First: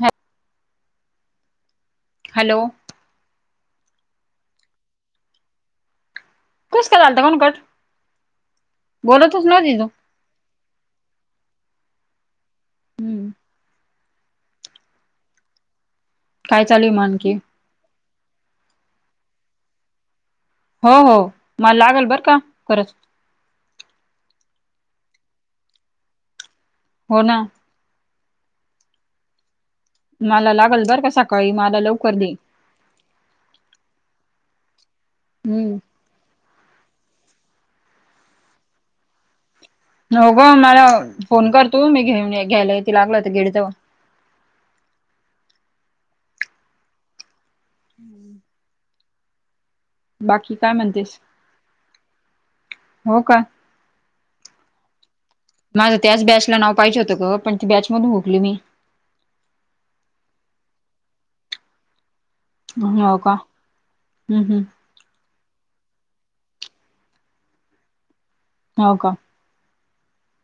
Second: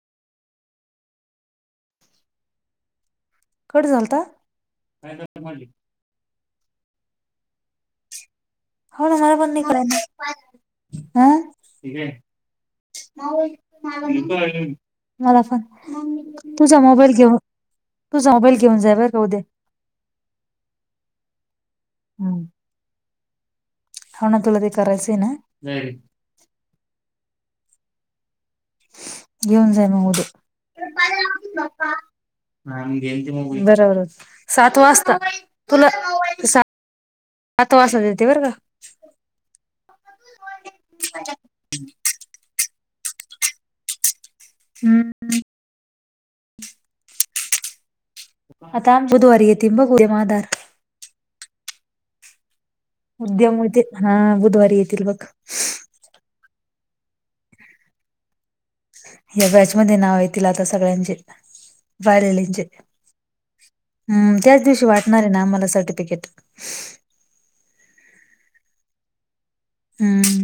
हॅ hello. Cut झालता? कसं काय झालता म्हणू कट? हो ना मला बोलतच पण नाय नव्हती तू कळना हा. हम्म [unintelligible] मला पण काय तुझा चालू आहे मग मोबाईल आणखी घेऊ, तुझा मोबाईल घेऊन जाय बर का उद्या. हो हो मला लागल बरं का परत. हाव ना तुला ते करायचय ना? हो ना. घेऊन जाय. मग उद्या मला लागल बरं का सकाळी मला लवकर दे. बर बर सात वाजता हम्म तुला सात वाजता देते बर का. हो ग मला फोन कर तु मी घेऊन घ्यायला येते लागल तर गेली तेव्हा. हम्म. हम्म. आता बुधवारी येतीन बघ महादार. काय म्हणतीस? उद्यम ते हा बुधवारी येतील बघ. माझं त्याच बॅचला नाव पाहिजे होतं ग पण ती बॅचमधून हुकली मी. या बॅचमध्ये नाव येतील आता सगळ्यांचे राहिलेल्यांचे. हो का हम्म, त्याच दिवशी वाटणार आय ना आम्हाला सर्टिफिकेट. हाव का? हम्म.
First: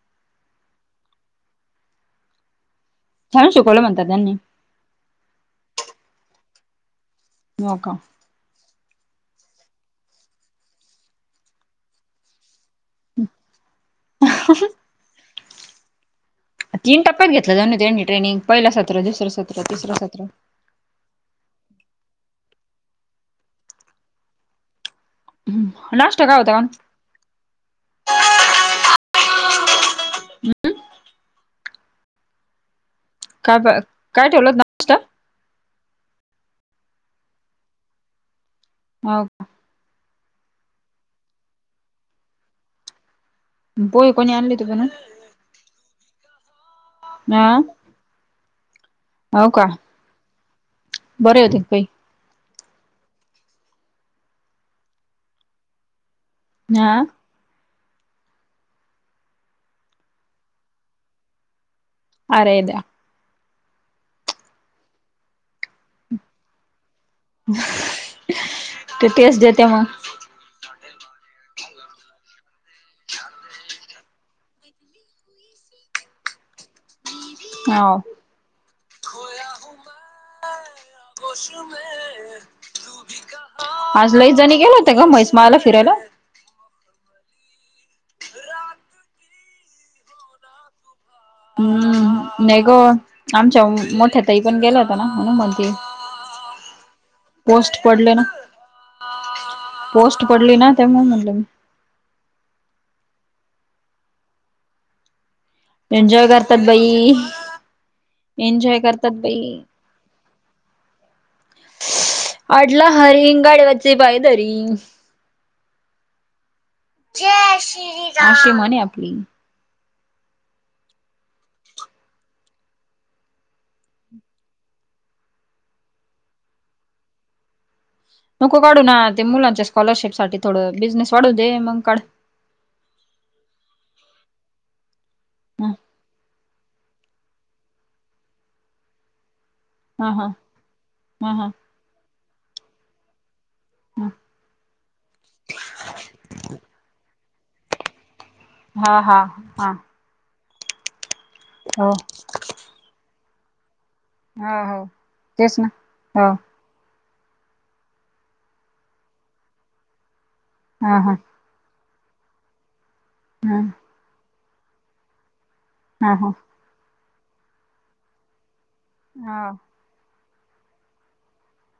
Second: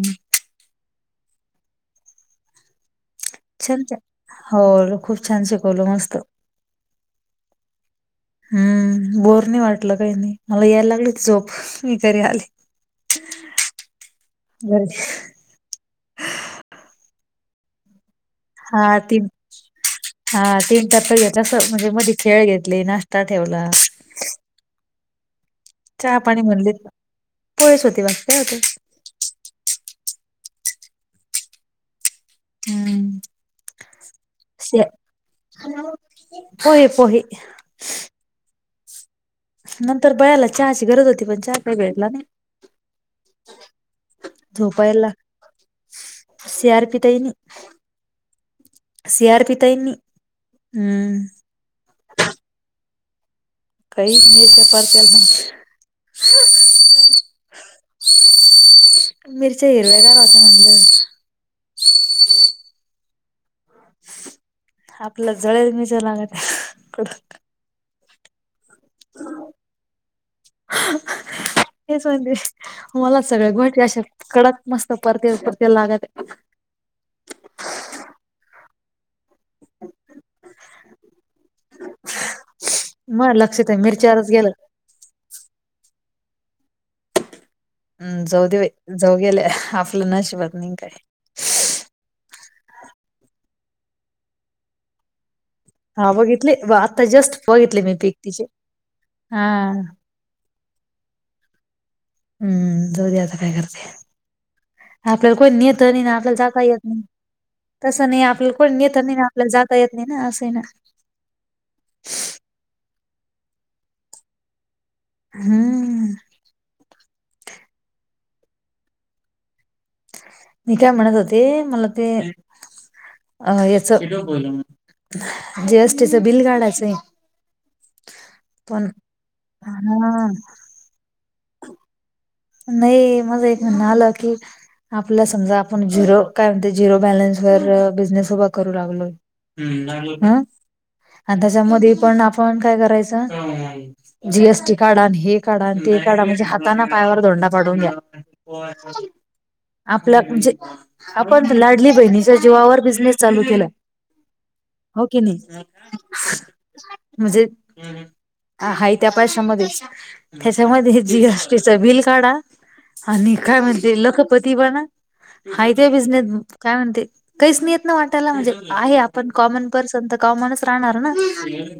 छान शिकवलं म्हणाता त्यांनी? हो खूप छान शिकवल मस्त. हो का? हम्म, बोर नाय वाटलं काय नाही मला यायला होती लागली झोप मी घरी आले. [unintelligible] तीन टप्प्यात घेतलं त्यांनी ट्रेनिंग पहिलं हा सत्र, दुसरं सत्र, तिसर सत्र. त्यात तस म्हणजे मधे खेळ घेतले नाष्टा ठेवला. हम्म. चहा नाश्ता काय पाणी होता म्हणलेत पोहेच होते बाकी काय होते. हम्म. 'काय ग' काय ठेवलत नाव? पोहे पोहे हो का नंतर बयाला चहाची गरज होती, पण चहाच काही भेटला नाही पोहे कोणी आणले होते बनवून झोपायला, सी आर पी ताईनी, हा सि आर हो पी का ताईनी हम्म [unintelligible] [inaudible] आ मिरच्या हिरव्यागार होत्या म्हणलं. अरे द्या [unintelligible] आपल्या जळेल मिरच्या लागत्या. ते, टेस्ट देते मग [unintelligible] हेच म्हणते, मला सगळ्या गोष्टी अशा कडक मस्त परते परते लागत्या‌ होव. मग लक्षात आहे आज मिरच्यावरच लईच गेलं जणी गेल्या होत्या का ग, म्हैसू माला फिरायला हम् ''जाऊ दे बाई'', जाऊ गेल्या आपलं नशिबात नाही काही. नाही ग, आमच्या मोठ्या ताई पण गेल्या होत्या ना हा बघितली, आता जस्ट पोस्ट बघितले मी पडले पीक ना तिचे, हा पोस्ट पडली ना, ''त्यामुळे म्हणले मी'' हम्म--जाऊदे आता काय करायचं, आता कोण ने तरी ना, एन्जॉय आपल्या जाता करतात येत नाही, बाई तसं नाही आपला कोण एन्जॉय नेत नाही, करतात आपल्या बाई जाता येत नाही. आहे ना अस आहे ना ''अडला हरी गाडवाचे पाय धरी'' हम् ''जय श्री राम'' अशी म्हणे आपली मी, 'काय म्हणत होते', मला ते अ यच--'जीएसटीचं बिल काढायचंय'. ''नको काढू पण ना'', ते मुलांच्या हा स्कॉलरशिप साठी थोडं बिझनेस वाढू दे, मग काढ. नाही माझं एक म्हण आलं की, आपल्या समजा ह आपण झिरो का झिरो बैलेंस वर बिझनेस उभा करू लागलो. हा हा हम--आणि ह त्याच्यामध्ये पण आपण काय करायच? ''जीएसटी काढा'' हे काढा अन ते काढा, म्हणजे हाताने पायावर ''धोंडा पाडून हा घ्या'' हा हा हा आपलं म्हणजे आपण त हो लाडली बहिणीच्या जीवावर बिझनेस चालू केला. हो हो हाव, की नाही? तेच ना हो म्हणजे, हा त्या पैशामध्येच हा त्याच्यामध्ये हा जी तिच बिल काढा, आणि ह काय म्हणजे लखपती बणााय हा ''बिनेस हा काय म्हणते''? काहीच नाहीे येत ना वाटायला म्हणजे, ''आहे आपण हा कॉमन'' पर्संत, कॉमनच राहणार ना!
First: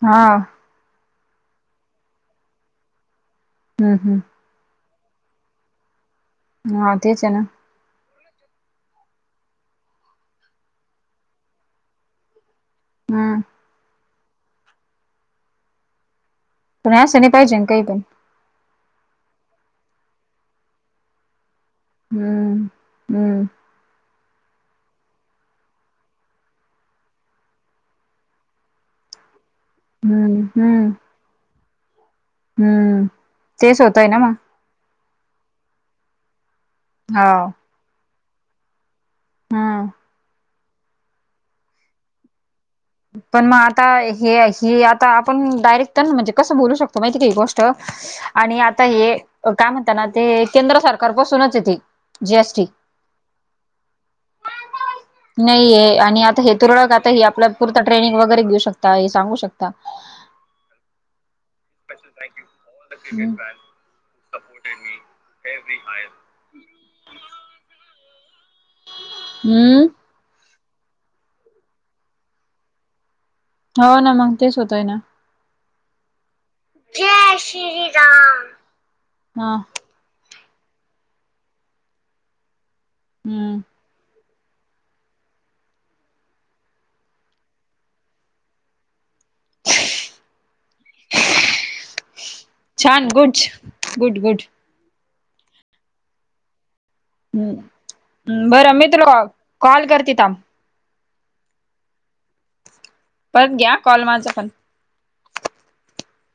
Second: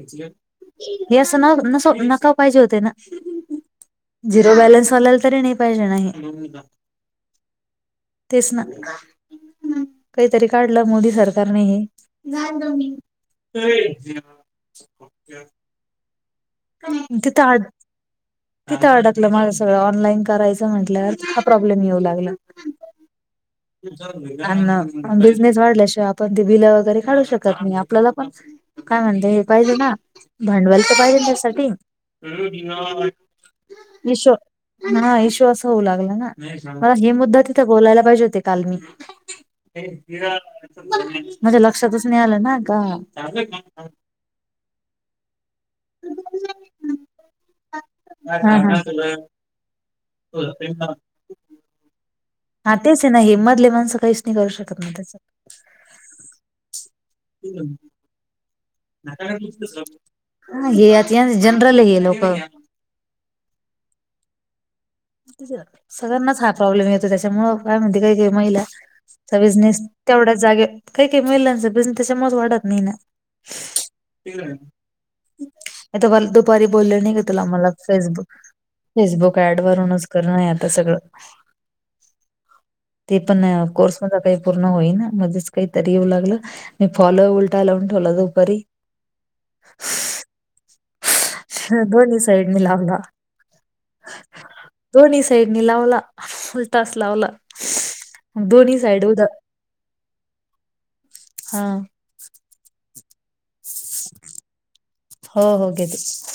हा हे असं नस नका पाहिजे होते ना, हम् हम् झिरो बॅलन्स वाल्याल तरी नाही पाहिजे ना हे, हा तेच हे ना. तेच ना! काहीतरी काढलं मोदी सरकारने हे. हू! ते! पण असं नाही तिथं आ पाहिजे ना काही पण तिथं अडकलं माझ सगळं ऑनलाईन करायचं म्हटल्यावर. प्रॉब्लेम येऊ लागला. हम्म हम्म आन बिजनेस वाढल्याशिवाय, आपण ते बिल वगैरे काढू शकत नाही आपल्याला पण. काय म्हणत हे पाहिजे ना, हम्म भांडवल त हम्म पाहिजे नां त्याचसाठी. हम्म तेच होतय ना वीश मग हा ईशवास होऊ लागला नां. हं हे हो मुद्दा तिथं बोलायला पाहिजे होते काल मी. हम्म मझ्या लक्षातच नही आलं ना का. पन मं आता हे ही आता आपण डायरेक्ट. त्यांना म्हणजे कसं बोलू शकतो माहिती का ही गोष्ट हा आणि आता हे हा काय म्हणता ना ते केंद्र सरकार पसूनच हे ते. जी एस टी हा तेच आहे ना हे मधले माणसं काहीच नाही करू शकत ना त्याच नही हे आणि आता हे तुरळक आत आता हे आपला पुरतां ट्रेनिंग वैगरे घेऊ शकता हे सांगू शकता. हे यात याने जनरल हे लोक. [unintelligible] सगळ्यांनाच हा प्रॉब्लेम येतो, त्याच्यामुळं काय म्हणते काही काही महिला चा बिझनेस हम्म तेवढ्या जागे, काही काही महिलांचा बिझनेस त्याच्यामुळंच वाढत नही ना. हो ना मग तेच होतय ना [unintelligible] पारी बोलले नही का तुला मला फेसबुक, फेसबुक हा ॲड करूनच करनं नही आता सगळं ते पण नाही हम्म अ कोर्स काही पूर्ण होईना मध्येच काही तरी येऊ लागलं, मी फॉलअ उलटा लावून ठेवला दुपारी. [inaudible] ह दोन्ही साईडनी लावला. छान गुड गुड गुड दोन्ही साईडनी लावला. तास लावला न बरं दोन्ही मी साईड उद तुला कॉल करते थांब हा! परत घ्या कॉल माझं पण. हो हो घेते.